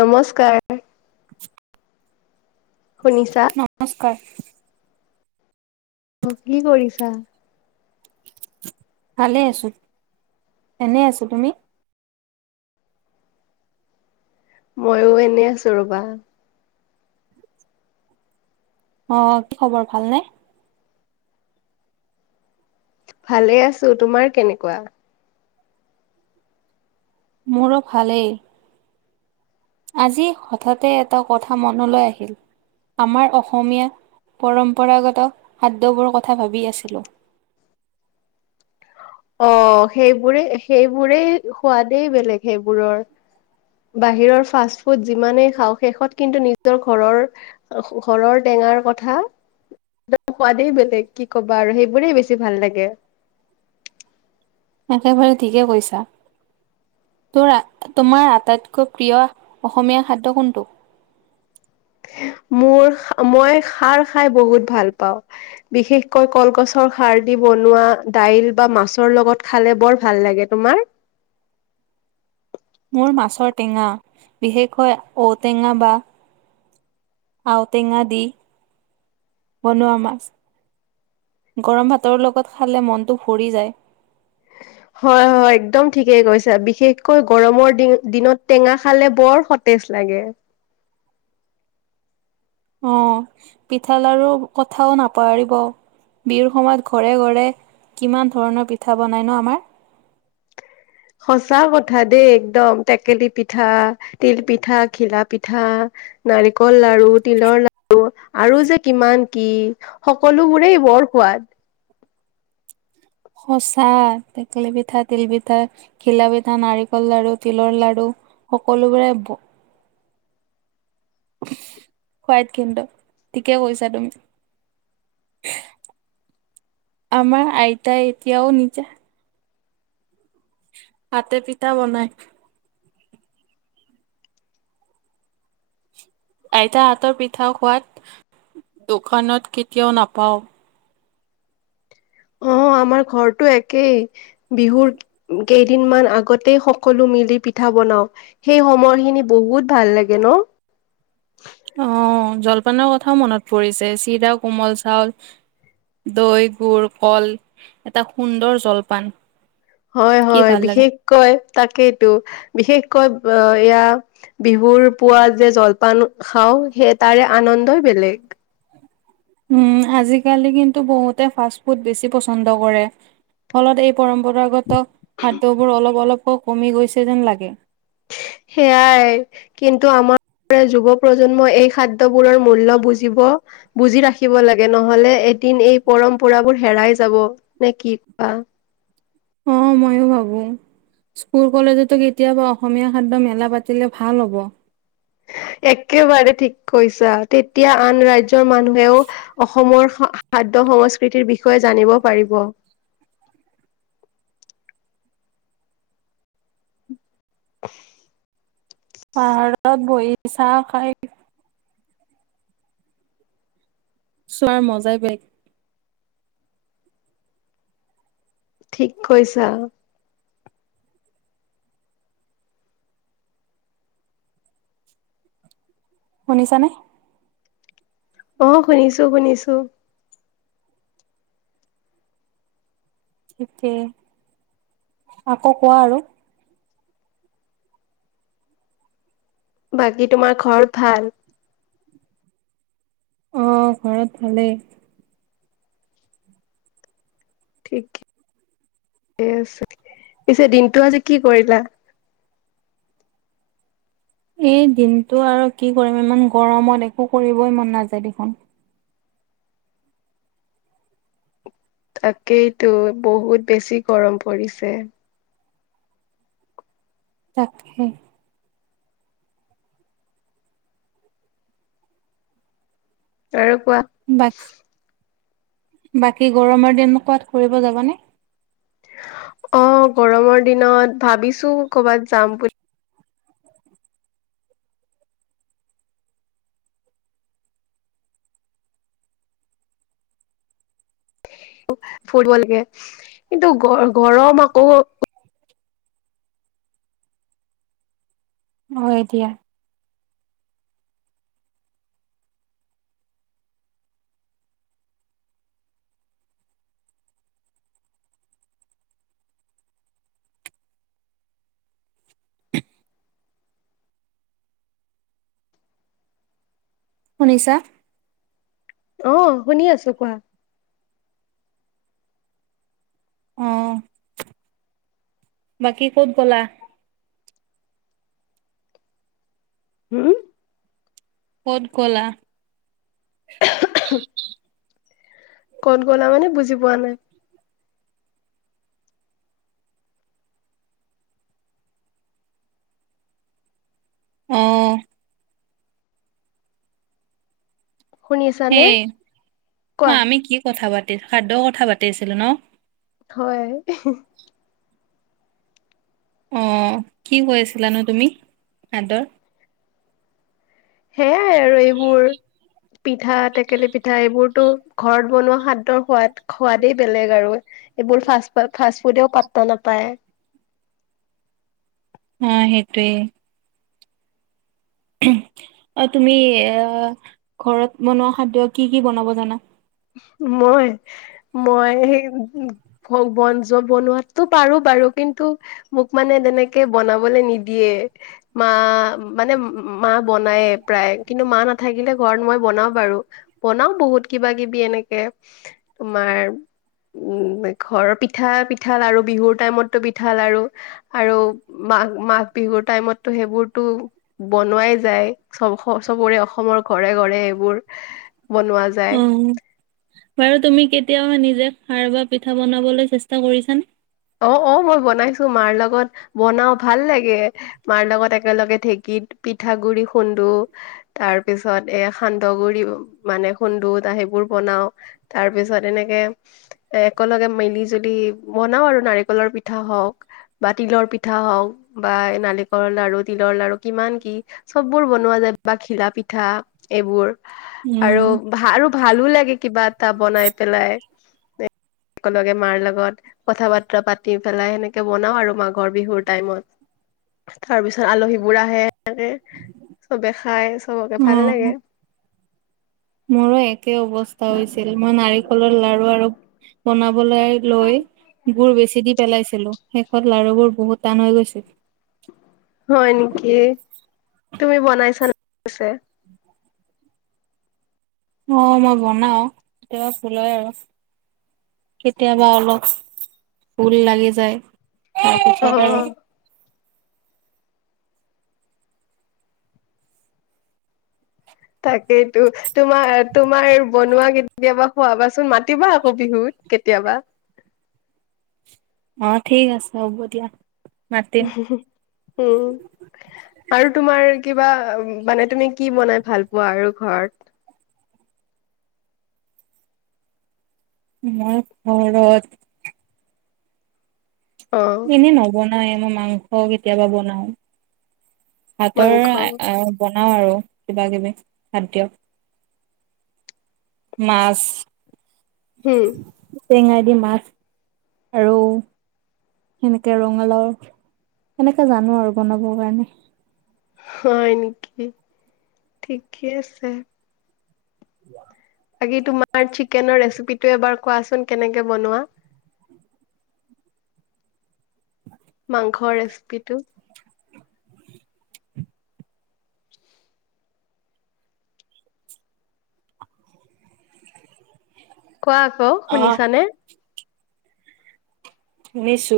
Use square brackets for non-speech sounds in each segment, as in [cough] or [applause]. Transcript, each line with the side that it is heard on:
left: নমস্কাৰ।
right: [unintelligible]
left: শুনিছা?
right: নমস্কাৰ।
left: অ', কি কৰিছা?
right: ভালে আছো এনে আছো তুমি?
left: ময়ো এনেই আছো ৰবা।
right: অ', কি খবৰ ভালনে?
left: ভালে আছো তোমাৰ কেনেকুৱা।
right: মোৰো ভালেই। আজি হঠাতে এটা কথা মনলৈ আহিল। আমাৰ অসমীয়া পৰম্পৰাগত খাদ্যবোৰৰ কথা ভাবি আছিলোঁ।
left: অ', সেইবোৰে সেইবোৰেই সোৱাদেই বেলেগ সেইবোৰৰ। বাহিৰৰ ফাষ্ট ফুড যিমানেই খাওঁ শেষত কিন্তু নিজৰ ঘৰৰ ঘৰৰ টেঙাৰ কথা একদম সোৱাদেই বেলেগ কি ক'বা আৰু সেইবোৰেই বেছি ভাল লাগে।
right: একেবাৰে ঠিকে কৈছা। তোৰ তোমাৰ আটাইতকৈ প্ৰিয় অসমীয়া খাদ্য কোনটো?
left: মোৰ মই খাৰ খাই বহুত ভাল পাওঁ। বিশেষকৈ কলগছৰ খাৰ দি বনোৱা দাইল বা মাছৰ লগত খালে বৰ ভাল লাগে তোমাৰ?
right: মোৰ মাছৰ টেঙা বিশেষকৈ ঔটেঙা বা আৰও টেঙা দি বনোৱামাৰ। গৰম ভাতৰ লগত খালে মনটো ভৰি যায়।
left: হয় হয় একদম ঠিকেই কৈছা বিশেষকৈ গৰমৰ দিনত টেঙা খালে বৰ টেষ্ট লাগে।
right: অ', পিঠা লাৰু কথাও নাপাহৰিব। বিহুৰ সময়ত ঘৰে ঘৰে কিমান ধৰণৰ পিঠা বনাই ন আমাৰ।
left: সঁচা কথা দেই একদম টেকেলি পিঠা তিল পিঠা ঘিলা পিঠা। নাৰিকল লাৰু তিলৰ লাৰু আৰু যে কিমান কি সকলোবোৰেই বৰ সোৱাদ।
right: সঁচা টেকেলি পিঠা তিল পিঠা ঘিলা পিঠা নাৰিকল লড়ু তিলৰ লাড়ু। সকলোবোৰে সোৱাদ কিন্ত ঠিকে কৈছা তুমি। আমাৰ আইতা এতিয়াও নিজা হাতে পিঠা বনাই। আইতা হাতৰ পিঠা খোৱাত দোকানত কেতিয়াও নাপাও।
left: অ আমাৰ ঘৰটো একেই বিহুৰ। কেইদিনমান আগতেই সকলো মিলি পিঠা বনাও। সেই সময়খিনি বহুত ভাল লাগে নহ।
right: অ জলপানৰ কথাও মনত পৰিছে চিৰা কোমল চাউল। দৈ গুড় কল এটা সুন্দৰ জলপান।
left: হয়,
right: কি
left: হয়
right: ভাল লাগে?
left: বিশেষকৈ তাকেইতো বিশেষকৈ আহ এয়া। বিহুৰ পুৱা যে জলপান খাওঁ সেই তাৰে আনন্দই বেলেগ।
right: উম আজিকালি কিন্তু বহুতে ফাষ্ট ফুড বেছি পচন্দ কৰে। ফলত এই পৰম্পৰাগত খাদ্যবোৰ অলপ অলপকৈ কমি গৈছে যেন লাগে।
left: সেয়াই। কিন্তু আমাৰ যুৱ প্ৰজন্মই এই খাদ্যবোৰৰ মূল্য বুজিব। বুজি ৰাখিব লাগে নহলে এদিন এই পৰম্পৰাবোৰ হেৰাই যাব নে কি কোৱা।
right: অ', মইয়ো ভাবো। স্কুল কলেজতো কেতিয়াবা অসমীয়া খাদ্যৰ মেলা পাতিলে ভাল হ'ব।
left: একেবাৰে ঠিক কৈছা তেতিয়া আন ৰাজ্যৰ মানুহেও। অসমৰ খাদ্য সংস্কৃতিৰ বিষয়ে জানিব পাৰিব।
right: পাহাৰত বহি চাহ খাই। চোৱাৰ মজাই বেলে
left: ঠিক কৈছা।
right: শুনিছানে?
left: অ', শুনিছো, শুনিছো।
right: ঠিকেই, আকৌ কোৱা আৰু।
left: বাকী তোমাৰ ঘৰত ভাল।
right: অ', ঘৰত ভালে।
left: ঠিক ঠিকে আছে পিছে দিনটো আজি কি কৰিলা।
right: এই দিনটো আৰু কি কৰিম ইমান গৰমত একো কৰিবই মন নাযায় দেখোন।
left: তাকেইতো বহুত বেছি গৰম পৰিছে।
right: [unintelligible]
left: আৰু কোৱা।
right: [unintelligible] বাকী গৰমৰ দিন ক'বাত ফুৰিব যাবা নে।
left: অ', গৰমৰ দিনত ভাবিছোঁ কৰো'বাত যাম বুলি। [unintelligible] কিন্তু গ-গৰম আকৌ।
right: হয় দিয়া। শুনিছাঁ।
left: অ', শুনি আছোঁ কোৱা।
right: অ'। বাকি ক'ত গ'লা?
left: উম।
right: ক'ত গ'লা।
left: ক'ত গ'লা মানে বুজি পোৱা নাই।
right: [unintelligible]
left: শুনি আছানে? কোৱা।
right: [unintelligible] আমি কি কথা পাতি খাদ্য কথা পাতি আছিলোঁ নহ।
left: হয়।
right: অ', কি কৈ আছিলানো তুমি খাদ্যৰ।
left: সেয়াই আৰু এইবোৰ। পিঠা টেকেলি পিঠা এইবোৰতো ঘৰত বনোৱা খাদ্যৰ সোৱাদ-সোৱাদেই বেলেগ আৰু। এইবোৰ ফাচ-ফাষ্ট ফুডেও পাত্তা নাপায়।
right: অ', সেইটোৱেই। অ', তুমি এ ঘৰত বনোৱা খাদ্য কি কি বনাব জানা।
left: মই মই হেই ভ বনজবনোৱাত তো পাৰো বাৰু কিন্তু মোক মানে তেনেকে বনাবলে নিদিয়ে। মা মানে, মা বনায় প্ৰায় কিন্তু মা নাথাকিলে ঘৰত মই বনাও বাৰু। বনাও বহুত কিবা কিবি এনেকে তোমাৰ। উম, ঘৰৰ পিঠা পিঠা, লাড়ু বিহুৰ টাইমতো পিঠা, লাড়ু। আৰু মাঘ মাঘ বিহুৰ টাইমতটো সেইবোৰতো। বনোৱাই যায় চ'ব চবৰে অসমৰ ঘৰে ঘৰে এইবোৰ বনোৱা যায়।
right: অ'বাৰু তুমি কেতিয়াবা নিজে খায় বৈয় পিঠা বনাবলৈ চেষ্টা কৰিছানে?
left: অ' অ' মই বনাইছোঁ মাৰ লগত বনাও ভাল লাগে। মাৰ লগত একেলগে ঢেঁকীত পিঠাগুৰি খুন্দো। তাৰ পিছত এ সান্দহ গুৰি মানে খুন্দো ত' সেইবোৰ বনাওঁ। তাৰ পিছত এনেকে এ একেলগে মিলি জুলি বনাওঁ আৰু। নাৰিকলৰ পিঠা হওঁক। বা তিলৰ পিঠা হওঁক বা নাৰিকলৰ লাৰু, তিলৰ লাৰু কিমান কি। চববোৰ বনোৱা যায় বা ঘিলা পিঠা এইবোৰ। আৰু
right: উম।
left: ভ আৰু ভালো লাগে কিবা এটা বনাই পেলাই। একেলগে মাৰ লগত কথা পাতি। পাতি পেলাই সেনেকে বনাওঁ আৰু মাঘৰ বিহুৰ টাইমত। তাৰ পিছত আলহীবোৰ আহে, সেনেকে চবে খাই চবকে ভাল
right: উম,
left: লাগে।
right: মোৰো একে অৱস্থা হৈছিল। মই নাৰিকলৰ লাৰু আৰু বনাবলৈ লৈ গুৰ বেছি দি পেলাইছিলোঁ, শেষত লাাৰুবোৰ বহুত টান হৈ গৈছিল।
left: হয় নেকি, তুমি বনাইছা [unintelligible]
right: অ' মই বনাও কেতিয়াবা ভূল হয় আৰু কেতিয়াবা অলপ ভূল লাগি যায়
left: অ
right: তাৰপিছত আৰু
left: তাকেইতো তোমাৰ তোমাৰ বনোৱা কেতিয়াবা। খোৱাবাচোন মাতিবা আকৌ বিহুত কেতিয়াবা।
right: অ' ঠিক আছে হ'ব দিয়া।
left: উ,
right: মাতিম
left: উ, উম। আৰু তোমাৰ কিবা মানে তুমি কি বনাই ভাল পোৱা আৰু ঘৰত।
right: মই ঘৰৰত।
left: অ
right: এনে নবনায়ো মই মাংস কেতিয়াবা বনাও। ভাতৰ
left: মাংস
right: বনাও আৰু কিবা কিবি খাদ্য। মাছ
left: হ'ম।
right: টেঙাই দি মাছ আৰু সেনেকে ৰঙালাও, সেনেকে জানো আৰু বনাবৰ কাৰণে।
left: হয় নেকি, ঠিকে আছে।
right: কোৱা
left: বাকি তোমাৰ চিকেনৰ ৰেচিপি টো এবাৰ কোৱাচোন কেনেকে বনোৱা। মাংসৰ ৰেচিপিটো। [unintelligible] কোৱা আকৌ,
right: অ',
left: শুনিছানে?
right: শুনিছো,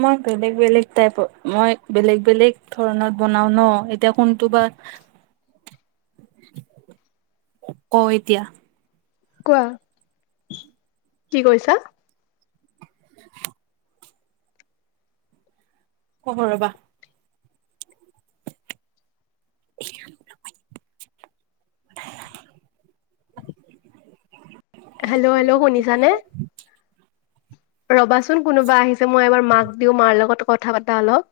right: মই বেলেগ বেলেগ টাইপত, মই বেলেগ বেলেগ ধৰণত বনাও ন এতিয়া কোনটো বা। ক এতিয়া।
left: কোৱা, কি কৈছা?
right: [unintelligible] কম ৰ'বা। [unintelligible]
left: হেল্ল' হেল্ল' শুনিছা নে? ৰবাচোন কোনোবা আহিছে মই এবাৰ মাক দিও মাৰ লগত কথা পাতা অলপ।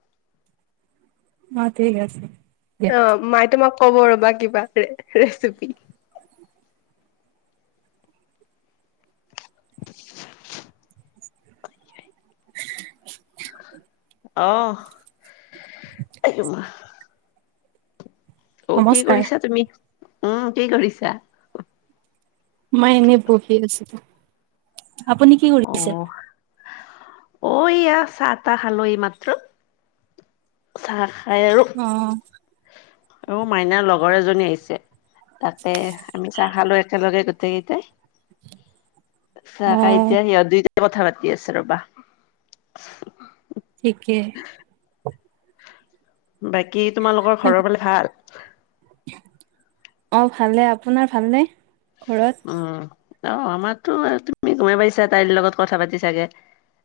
right: অঁ', থিক আছে।
left: অ', মায়ে তোমাক কব ৰ'বা কিবা ৰে ৰেচিপি। [inaudible] অ', [unintelligible] অ', কি
right: নমস্কাৰ
left: কৰিছা তুমি উম, কি কৰিছা?
right: মই এনেই বহি আছিলো আপুনি কি কৰি
left: অ
right: আছে?
left: অ', ইয়া চাহ তাহ খালোঁ এই মাত্ৰ। চাহ খাই আৰু
right: অ',
left: অ', মাইনাৰ লগৰ এজনী আহিছে। তাতে আমি চাহ খালো একেলগে গোটেই কেইটাই। চাহ খাই
right: অ',
left: এতিয়া সিহঁত দুইটাই কথা পাতি আছে ৰবা।
right: ঠিকে।
left: বাকী তোমালোকৰ ঘৰৰ বালে ভাল?
right: অ', ভালে আপোনাৰ ভালনে ঘৰত?
left: উম, আহ আমাৰতো তুমি গমাই পাইিছা তাইৰ লগত কথা পাতি চাগে।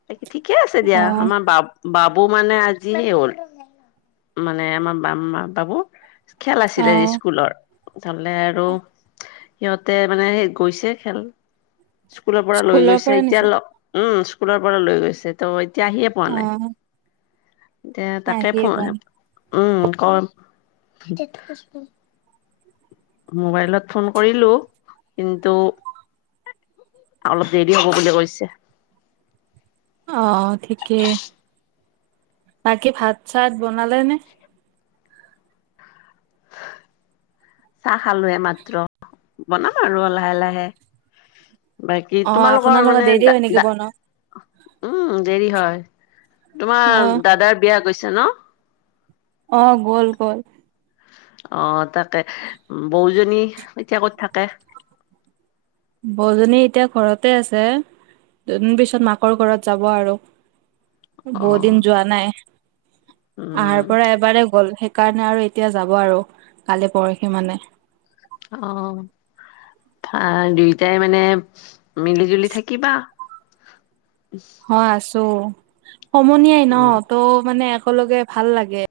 left: তাকি ঠিকে আছে দিয়া
right: অ',
left: আমাৰ বাপ বাবু মানে আজি হ'ল মানে আমাৰ বামা বাবু। খেল আছিলে
right: অ',
left: স্কুলৰ তহলে আৰু তাতে মানে সেই গৈছে খেল স্কুলৰ পৰা লৈ গৈছে
right: পৰা
left: এতিয়া
right: নিছে
left: উম, স্কুলৰ পৰা লৈ গৈছে ত' এতিয়া আহিয়ে পোৱা নাই।
right: অ',
left: এতিয়া তাকে ফ
right: আহিয়ে পাম
left: উম, ক মোবাইলত ফোন কৰিলো কিন্তু অলপ দেৰি হ'ব বুলি কৈছে।
right: অ', ঠিকেই বাকী ভাত চাত বনালে নে? [inaudible]
left: চাহ খালো এই মাত্ৰ বনাম আৰু লাহে লাহে। বাকী
right: অ
left: তোমালোকৰ
right: আপোনালোকৰ
left: মানে
right: দেৰি
left: দ
right: হয় নেকি
left: দা
right: বনোৱা?
left: উম, দেৰি হয়
right: অ
left: তোমাৰ দাদাৰ বিয়া কৈছে ন?
right: অ', গ'ল গ'ল।
left: অ', তাকে বৌজনী এতিয়া ক'ত থাকে?
right: বৌজনী এতিয়া ঘৰতে আছে। দুদিন পিছত মাকৰ ঘৰত যাব আৰু।
left: অ
right: বহু দিন যোৱা নাই
left: উম
right: আহাৰ পৰা এবাৰেই গ'ল সেই কাৰণে আৰু এতিয়া যাব আৰু কালি পৰহি মানে।
left: অ', আহ দুইটাই মানে মিলি জুলি থাকিবা।
right: অ', আছো সমনিয়াই ন
left: উম
right: তৌ মানে একেলগে ভাল লাগে।